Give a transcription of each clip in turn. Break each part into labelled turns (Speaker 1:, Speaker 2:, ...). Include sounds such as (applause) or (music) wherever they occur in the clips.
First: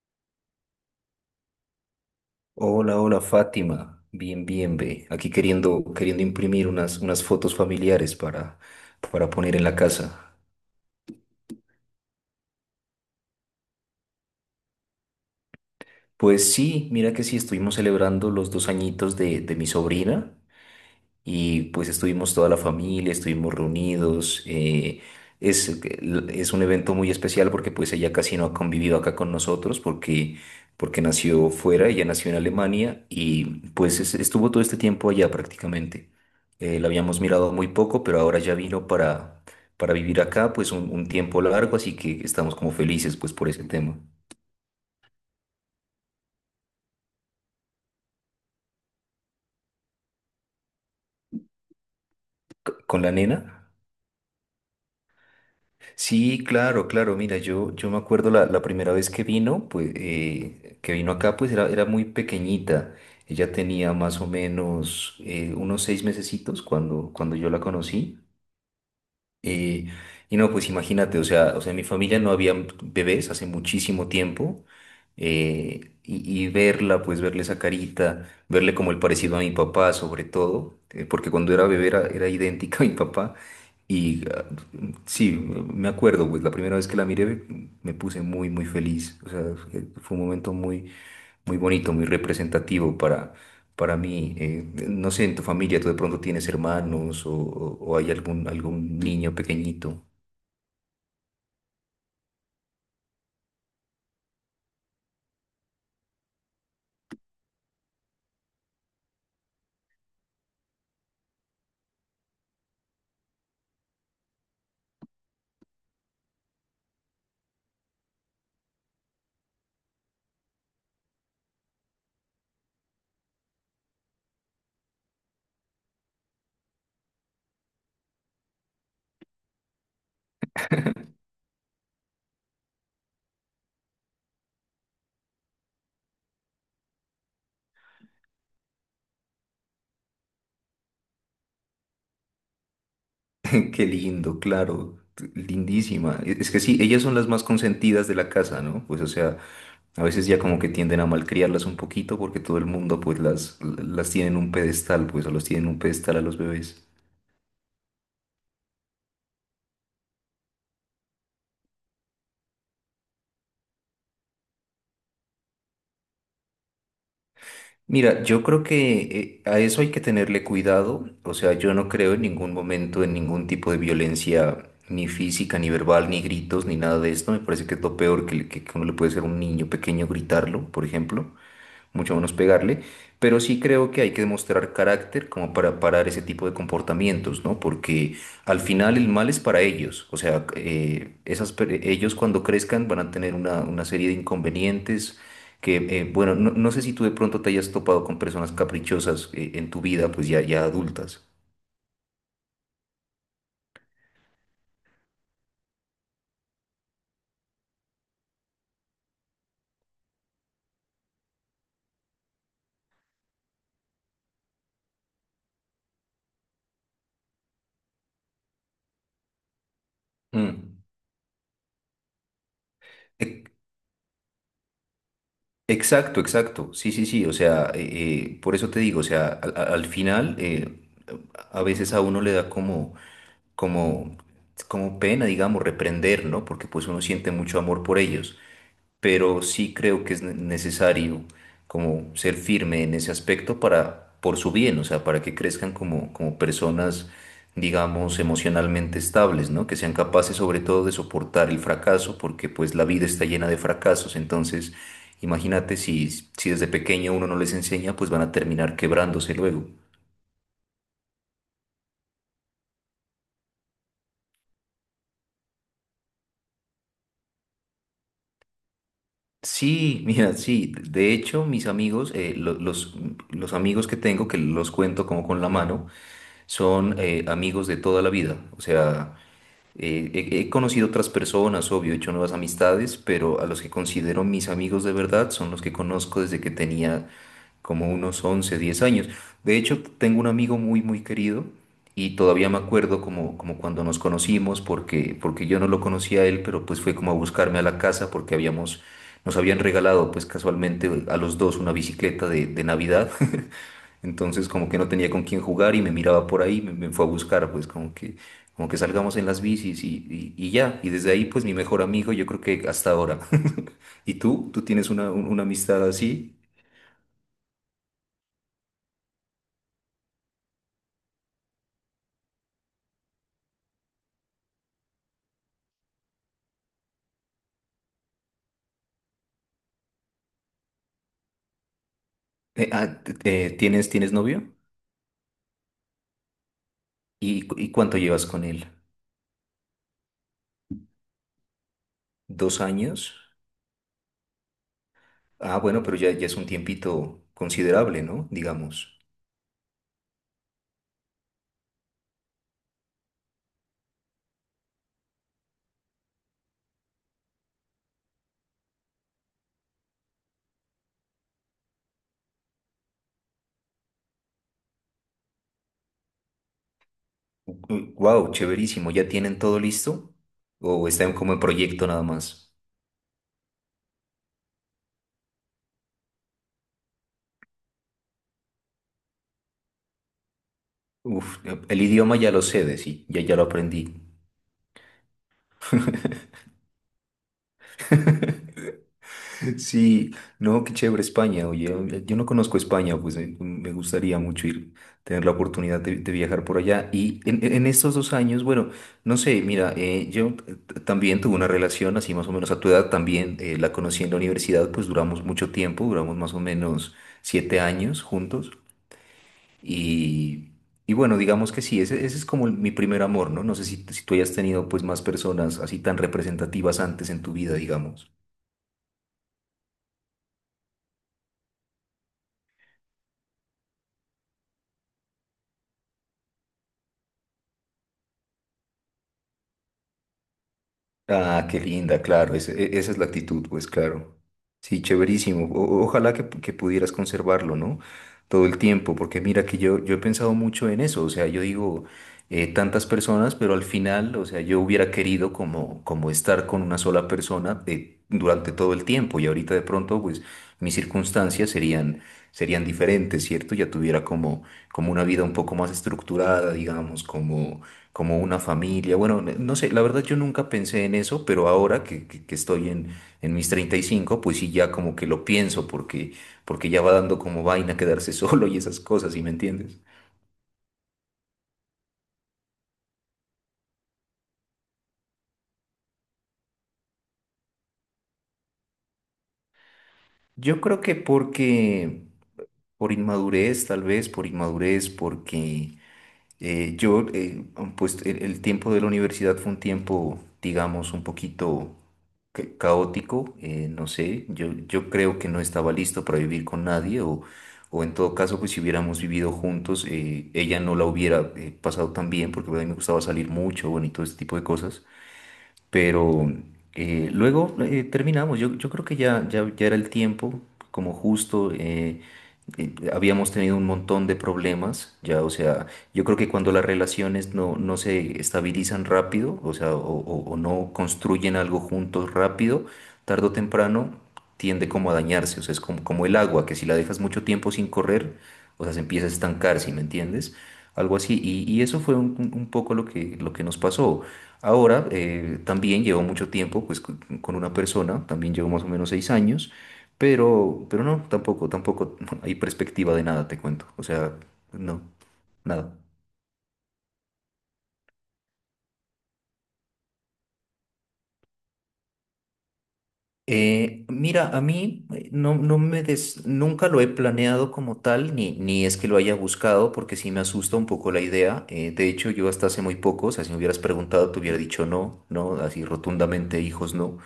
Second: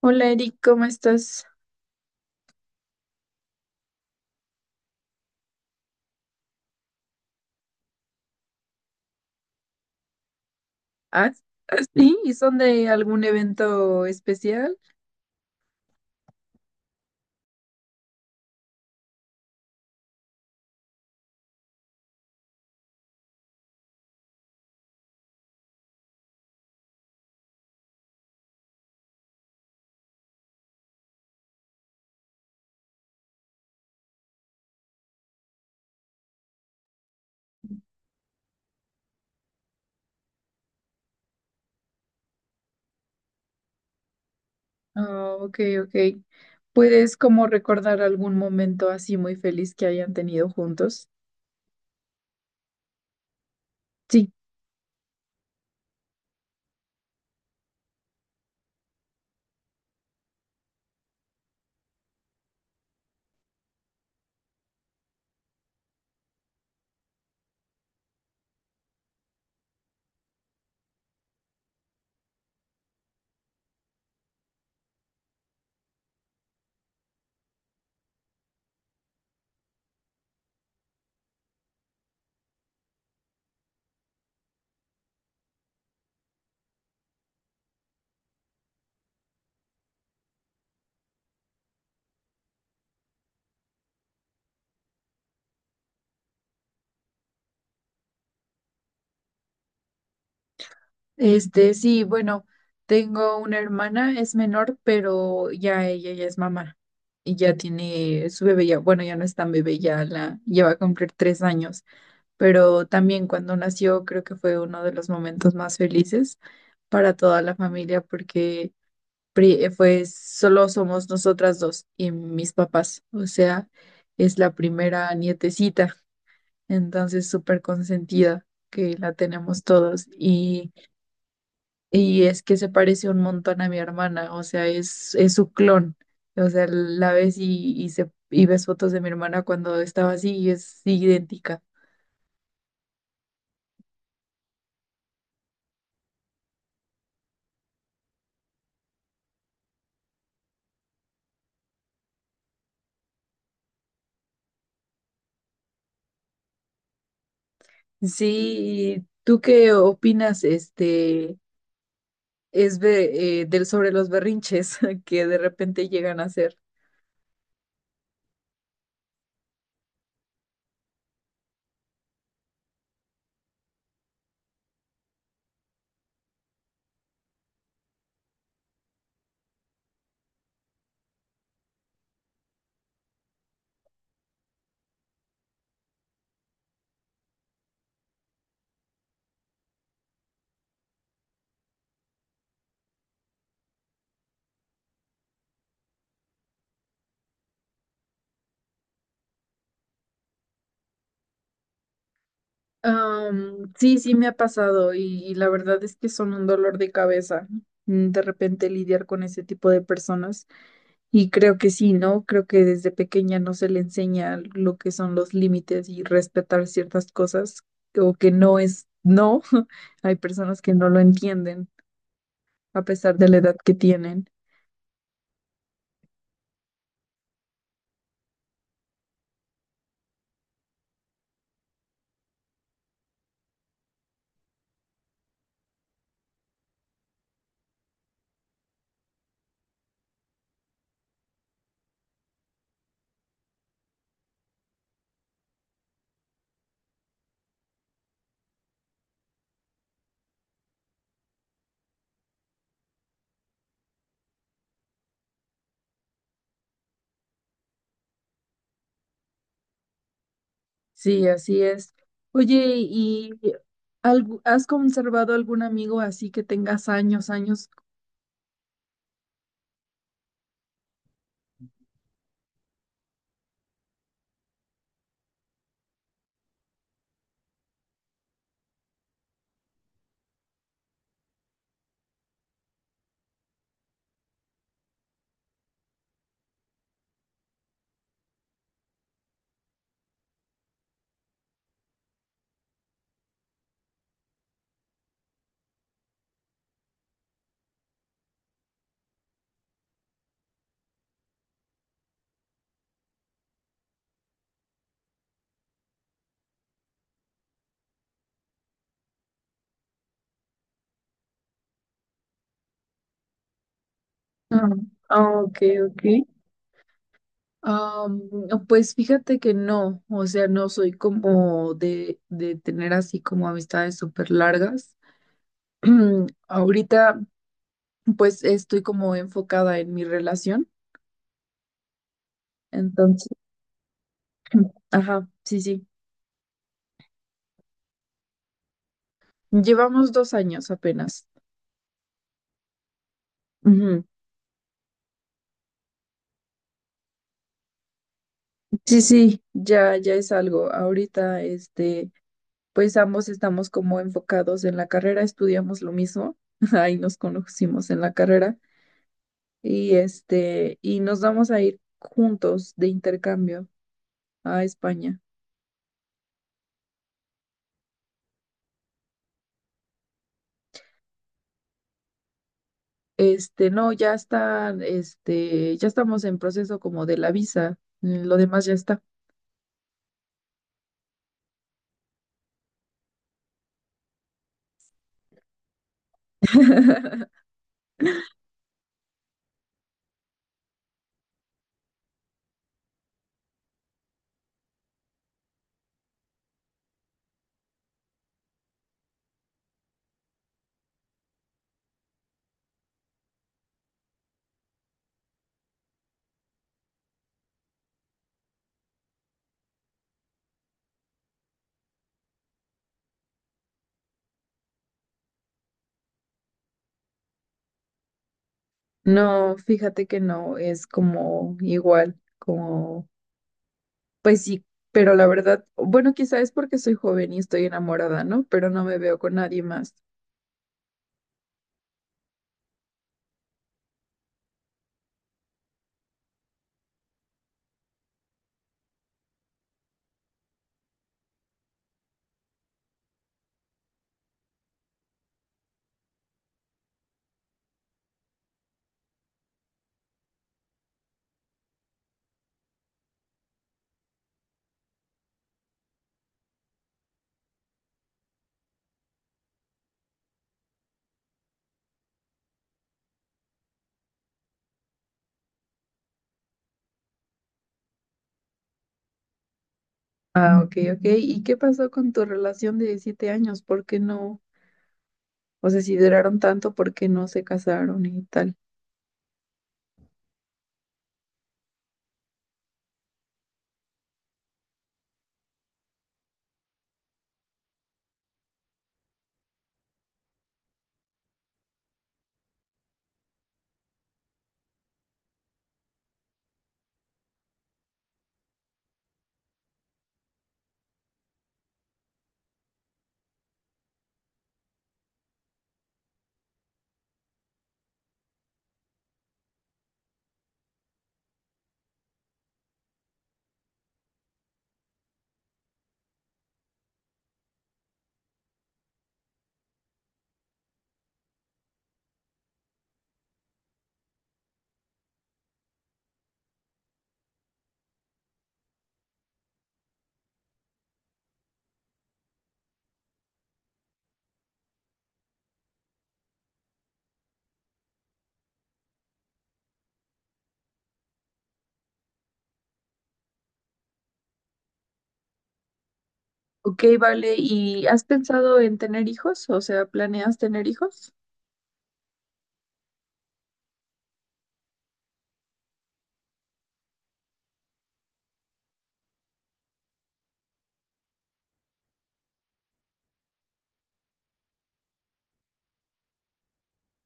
Speaker 1: Hola Eric, ¿cómo estás?
Speaker 2: Hola, hola Fátima. Bien, bien, ve. Aquí queriendo imprimir unas fotos familiares para poner en la casa.
Speaker 1: Ah, ah, sí, ¿y son de algún evento especial?
Speaker 2: Pues sí, mira que sí, estuvimos celebrando los 2 añitos de mi sobrina. Y pues estuvimos toda la familia, estuvimos reunidos. Es, es un evento muy especial porque pues ella casi no ha convivido acá con nosotros porque nació fuera, ella nació en Alemania y pues estuvo todo este tiempo allá prácticamente. La habíamos mirado muy poco, pero ahora ya vino para vivir acá pues un tiempo largo, así que estamos como felices pues por ese tema.
Speaker 1: Ah, ok, ok. ¿Puedes como recordar algún momento así muy feliz que hayan tenido juntos?
Speaker 2: ¿Con la nena?
Speaker 1: Sí,
Speaker 2: Sí, claro, claro. Mira, yo me acuerdo la primera vez que vino, pues, que vino acá, pues era muy pequeñita. Ella tenía más o menos unos 6 mesecitos cuando yo la conocí. Y, y no, pues imagínate, o sea, en mi familia no había bebés hace muchísimo tiempo. Y verla, pues verle esa carita, verle como el parecido a mi papá, sobre todo, porque cuando era bebé era idéntica a mi papá. Y sí, me acuerdo, pues la primera vez que la miré me puse muy, muy feliz. O sea, fue un momento muy, muy bonito, muy representativo para mí. No sé, en tu familia, tú de pronto tienes hermanos o hay algún niño pequeñito.
Speaker 1: sí, bueno, tengo una hermana, es menor, pero ya ella ya es mamá y ya tiene su bebé, ya, bueno, ya no es tan bebé, ya la lleva a cumplir 3 años, pero también cuando nació creo que fue uno de los momentos más felices para toda la familia porque pues solo somos nosotras dos y mis papás, o sea, es la primera nietecita, entonces súper consentida que la tenemos todos y es que se parece un montón a mi hermana, o sea, es su clon, o sea, la ves y ves fotos de mi hermana cuando estaba así y es idéntica.
Speaker 2: (laughs) Qué lindo, claro, lindísima. Es que sí, ellas son las más consentidas de la casa, ¿no? Pues o sea, a veces ya como que tienden a malcriarlas un poquito porque todo el mundo pues las tiene en un pedestal, pues o los tiene en un pedestal a los bebés.
Speaker 1: Sí, ¿y tú qué opinas, es de, del sobre los berrinches (laughs) que de repente llegan a hacer?
Speaker 2: Mira, yo creo que a eso hay que tenerle cuidado. O sea, yo no creo en ningún momento en ningún tipo de violencia, ni física, ni verbal, ni gritos, ni nada de esto. Me parece que es lo peor que uno le puede hacer a un niño pequeño gritarlo, por ejemplo, mucho menos pegarle, pero sí creo que hay que demostrar carácter como para parar ese tipo de comportamientos, ¿no? Porque al final el mal es para ellos, o sea, ellos cuando crezcan van a tener una serie de inconvenientes que, bueno, no sé si tú de pronto te hayas topado con personas caprichosas, en tu vida, pues ya adultas.
Speaker 1: Sí, sí me ha pasado y la verdad es que son un dolor de cabeza, de repente lidiar con ese tipo de personas, y creo que sí, ¿no? Creo que desde pequeña no se le enseña lo que son los límites y respetar ciertas cosas, o que no es no. (laughs) Hay personas que
Speaker 2: Mm.
Speaker 1: no lo entienden a pesar de la
Speaker 2: E-
Speaker 1: edad que tienen.
Speaker 2: Exacto, exacto. Sí, sí, sí. O sea, por eso te digo, o sea, al final, a veces a uno le da como, como pena, digamos, reprender, ¿no? Porque pues uno siente mucho amor por ellos, pero sí creo que es necesario como ser firme en ese aspecto para, por su bien, o sea, para que crezcan como personas, digamos, emocionalmente estables, ¿no? Que sean capaces sobre todo de soportar el fracaso, porque pues la vida está llena de fracasos, entonces. Imagínate si desde pequeño uno no les enseña, pues van a terminar quebrándose luego.
Speaker 1: Sí, así es. Oye, ¿y has conservado algún amigo así que tengas años, años?
Speaker 2: Sí, mira, sí. De hecho, mis amigos, los amigos que tengo, que los cuento como con la mano, son amigos de toda la vida. O sea, he conocido otras personas, obvio, he hecho nuevas amistades, pero a los que considero mis amigos de verdad son los que conozco desde que tenía como unos 11, 10 años. De hecho, tengo un amigo muy, muy querido y todavía me acuerdo como cuando nos conocimos, porque yo no lo conocía a él, pero pues fue como a buscarme a la casa porque nos habían regalado pues casualmente a los dos una bicicleta de Navidad, entonces como que no tenía con quién jugar y me miraba por ahí, me fue a buscar, pues como que salgamos en las bicis y ya. Y desde ahí pues mi mejor amigo, yo creo, que hasta ahora. (laughs) ¿Y tú? ¿Tú
Speaker 1: Ah,
Speaker 2: tienes una, un-
Speaker 1: ah,
Speaker 2: una
Speaker 1: ok,
Speaker 2: amistad
Speaker 1: ok.
Speaker 2: así?
Speaker 1: No, pues fíjate que no, o sea, no soy como de, tener así como amistades súper largas. (clears throat) Ahorita, pues estoy como enfocada en mi relación,
Speaker 2: Eh, ah, t-
Speaker 1: entonces,
Speaker 2: tienes novio?
Speaker 1: (clears throat) ajá, sí, sí.
Speaker 2: ¿Y cuánto llevas con él?
Speaker 1: Llevamos 2 años apenas.
Speaker 2: ¿2 años?
Speaker 1: Ujú.
Speaker 2: Ah, bueno, pero ya es un tiempito considerable, ¿no? Digamos.
Speaker 1: Sí, sí, ya, ya es algo. Ahorita, pues ambos estamos como enfocados en la carrera, estudiamos lo mismo, (laughs) ahí nos conocimos en la carrera. Y y nos vamos a ir juntos de intercambio a España.
Speaker 2: Wow, chéverísimo. ¿Ya tienen todo listo? ¿O están como en proyecto nada más?
Speaker 1: No, ya está, ya estamos en proceso como de la visa, lo demás ya está.
Speaker 2: Uf, el idioma ya lo sé, de sí, ya lo aprendí. (laughs)
Speaker 1: (laughs)
Speaker 2: Sí, no, qué chévere España, oye, yo no conozco España, pues me gustaría mucho ir, tener la oportunidad de viajar por allá. Y en estos 2 años, bueno, no sé, mira, yo también tuve una relación así más o menos a tu edad, también la conocí en la universidad, pues duramos mucho tiempo, duramos más o menos 7 años juntos. Y, y bueno, digamos que sí, ese es como mi primer amor, ¿no? No sé si tú hayas tenido pues más personas así tan representativas antes en tu vida, digamos.
Speaker 1: No, fíjate que no, es como igual, como, pues sí, pero la verdad, bueno, quizá es porque soy joven y estoy enamorada, ¿no? Pero no me veo con nadie más.
Speaker 2: Ah, qué linda, claro, esa es la actitud, pues claro. Sí, chéverísimo. Ojalá que pudieras conservarlo, ¿no? Todo el tiempo, porque mira que yo he pensado mucho en eso, o sea, yo digo, tantas personas, pero al final, o sea, yo hubiera querido como estar con una sola persona, durante todo el tiempo, y ahorita de pronto, pues mis circunstancias serían diferentes, ¿cierto? Ya tuviera como una vida un poco más estructurada, digamos, como una familia. Bueno, no sé, la verdad yo nunca pensé en eso, pero ahora que estoy en mis 35, pues sí, ya como que lo pienso porque, ya va dando como vaina quedarse (laughs) solo y esas cosas, ¿sí me entiendes?
Speaker 1: Ah, ok, ok. ¿Y qué pasó con tu relación de 7 años? ¿Por qué no? O sea, si duraron tanto, ¿por qué no se casaron y tal?
Speaker 2: Yo creo que por inmadurez, tal vez, por inmadurez, Eh, yo, eh, pues el tiempo de la universidad fue un tiempo, digamos, un poquito caótico, no sé, yo creo que no estaba listo para vivir con nadie o en todo caso, pues si hubiéramos vivido juntos, ella no la hubiera pasado tan bien porque pues, a mí me gustaba salir mucho, bueno, y todo ese tipo de cosas. Pero luego terminamos. Yo creo que ya era el tiempo, como justo, habíamos tenido un montón de problemas. Ya, o sea, yo creo que cuando las relaciones no se estabilizan rápido, o sea, o no construyen algo juntos rápido, tarde o temprano tiende como a dañarse. O sea, es como el agua, que si la dejas mucho tiempo sin correr, o sea, se empieza a estancar, ¿sí me entiendes? Algo así. Y eso fue un poco lo que nos pasó. Ahora, también llevo mucho tiempo pues, con una persona, también llevo más o menos 6 años, pero no, tampoco (laughs) hay perspectiva de nada, te cuento. O sea, no, nada.
Speaker 1: Ok, vale. ¿Y has pensado en tener hijos? O sea, ¿planeas tener hijos?
Speaker 2: Mira, a mí, no nunca lo he planeado como tal, ni es que lo haya buscado, porque sí me asusta un poco la idea. De hecho, yo hasta hace muy poco, o sea, si me hubieras preguntado, te hubiera dicho no, no, así rotundamente, hijos no.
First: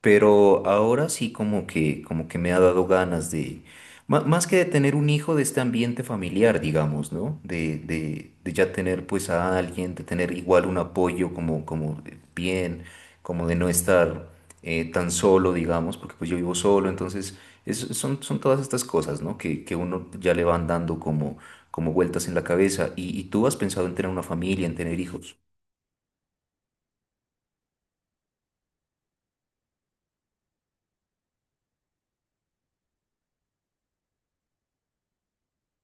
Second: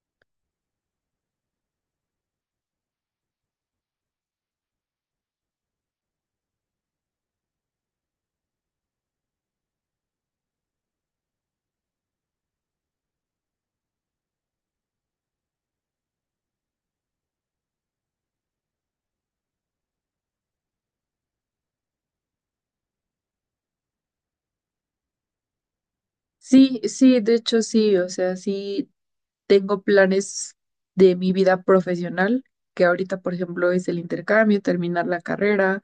Speaker 2: Pero ahora sí como que, me ha dado ganas de, más que de tener un hijo, de este ambiente familiar, digamos, ¿no? De ya tener pues a alguien, de tener igual un apoyo como de bien, como de no estar tan solo, digamos, porque pues yo vivo solo, entonces son todas estas cosas, ¿no? Que uno ya le van dando como vueltas en la cabeza. ¿Y tú has pensado en tener una familia, en tener hijos?
Speaker 1: Sí, sí, de hecho sí. O sea, sí tengo planes de mi vida profesional, que ahorita, por ejemplo, es el intercambio, terminar la carrera,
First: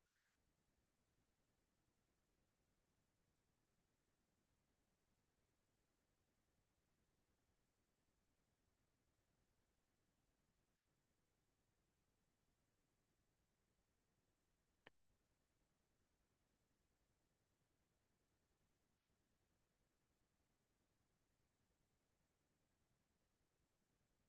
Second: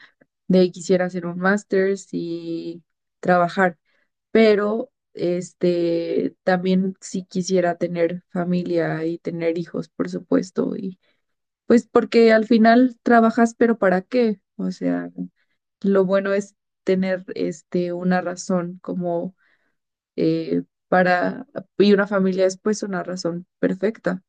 Speaker 1: de ahí quisiera hacer un máster y trabajar. Pero, también sí quisiera tener familia y tener hijos, por supuesto. Y pues porque al final trabajas, pero ¿para qué? O sea... Lo bueno es tener una razón como eh, para, y una familia es pues una razón perfecta.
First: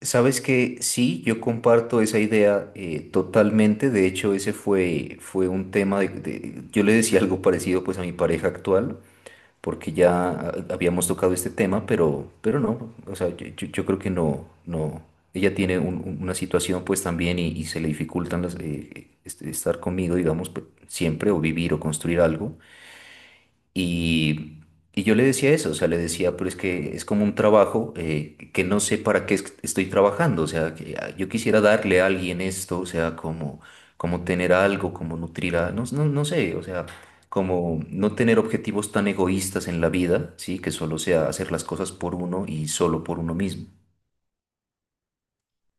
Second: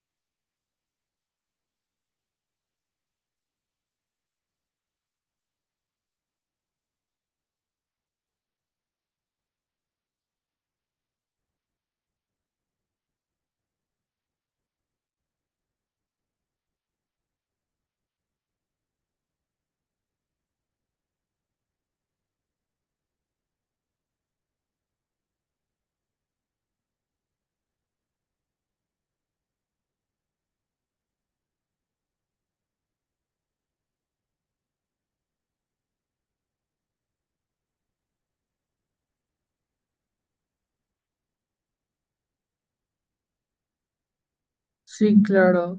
Speaker 2: Sabes que sí, yo comparto esa idea, totalmente. De hecho, ese fue un tema yo le decía algo parecido pues a mi pareja actual, porque ya habíamos tocado este tema, pero no, o sea, yo creo que no, no. Ella tiene una situación pues también y se le dificultan estar conmigo, digamos, siempre, o vivir o construir algo. Y, y yo le decía eso, o sea, le decía, pero es que es como un trabajo, que no sé para qué estoy trabajando, o sea, que yo quisiera darle a alguien esto, o sea, como, tener algo, como nutrir a, no sé, o sea, como no tener objetivos tan egoístas en la vida, ¿sí? Que solo sea hacer las cosas por uno y solo por uno mismo.
Speaker 1: Sí, claro.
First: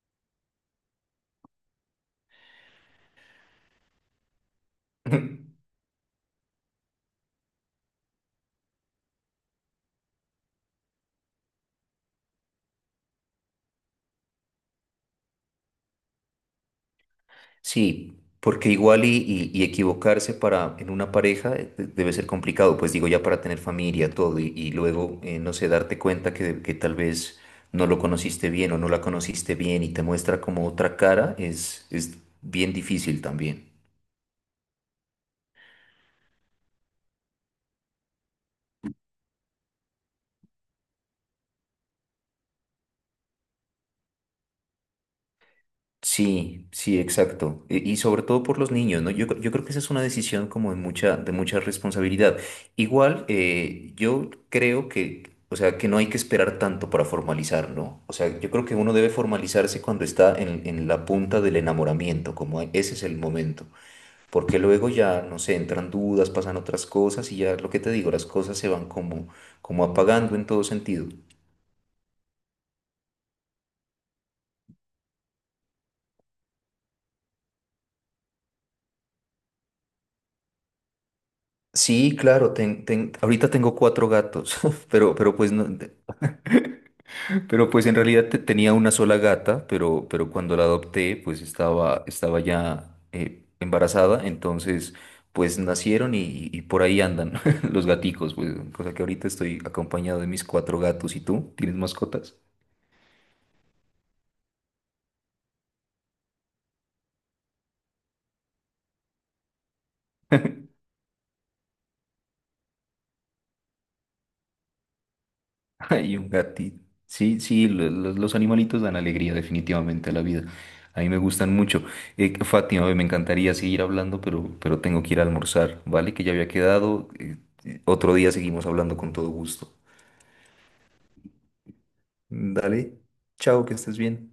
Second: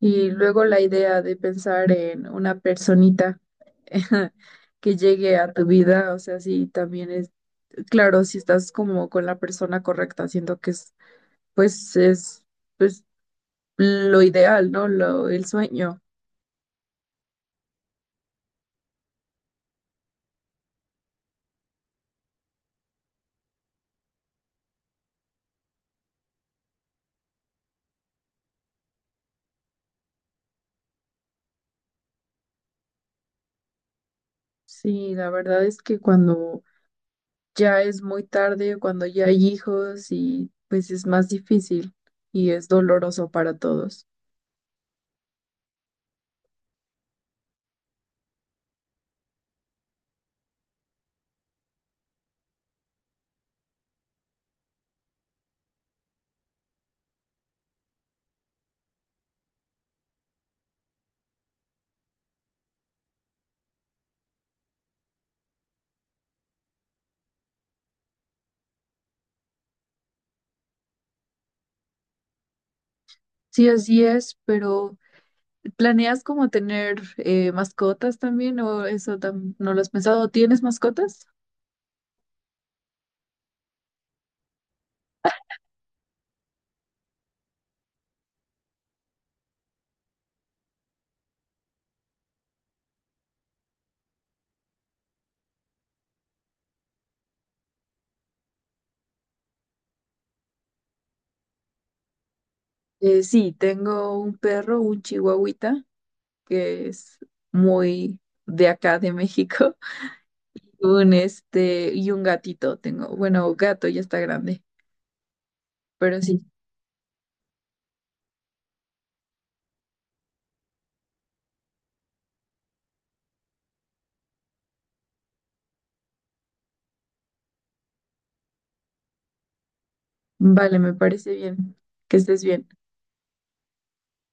Speaker 1: Y luego la idea de pensar en una personita (laughs) que llegue a
Speaker 2: (laughs)
Speaker 1: tu vida, o sea, sí, también es, claro, si estás como con la persona correcta, siento que es, pues lo ideal, ¿no? Lo, el sueño.
Speaker 2: Sí, porque igual, y equivocarse para en una pareja, debe ser complicado, pues digo ya para tener familia, todo, y luego, no sé, darte cuenta que, tal vez no lo conociste bien o no la conociste bien y te muestra como otra cara, es bien difícil también.
Speaker 1: Sí, la verdad es que cuando ya es muy tarde cuando ya hay hijos y pues es más difícil y es doloroso para todos.
Speaker 2: Sí, sí, exacto. Y sobre todo por los niños, ¿no? Yo creo que esa es una decisión como de mucha responsabilidad. Igual, yo creo que, o sea, que no hay que esperar tanto para formalizar, ¿no? O sea, yo creo que uno debe formalizarse cuando está en la punta del enamoramiento, como ese es el momento. Porque luego ya, no sé, entran dudas, pasan otras cosas, y ya lo que te digo, las cosas se van como apagando en todo sentido.
Speaker 1: Sí, así es, pero ¿planeas como tener mascotas también o eso no lo has pensado? ¿Tienes mascotas?
Speaker 2: Sí, claro, ahorita tengo cuatro gatos, (laughs) pero pues no. Pero pues en realidad tenía una sola gata, pero cuando la adopté pues estaba, ya embarazada, entonces pues nacieron y por ahí andan (laughs) los gaticos, pues cosa que ahorita estoy acompañado de mis cuatro gatos. ¿Y tú? ¿Tienes mascotas? (laughs)
Speaker 1: Sí, tengo un perro, un chihuahuita, que es muy de acá de México, (laughs) un y un gatito tengo. Bueno, gato ya está grande,
Speaker 2: Hay
Speaker 1: pero
Speaker 2: un
Speaker 1: sí,
Speaker 2: gatito. Sí, sí, los animalitos dan alegría definitivamente a la vida. A mí me gustan mucho. Fátima, me encantaría seguir hablando, pero tengo que ir a almorzar, ¿vale? Que ya había quedado. Otro día seguimos hablando con todo gusto.
Speaker 1: vale, me parece bien. Que estés bien.
Speaker 2: Dale, chao, que estés bien.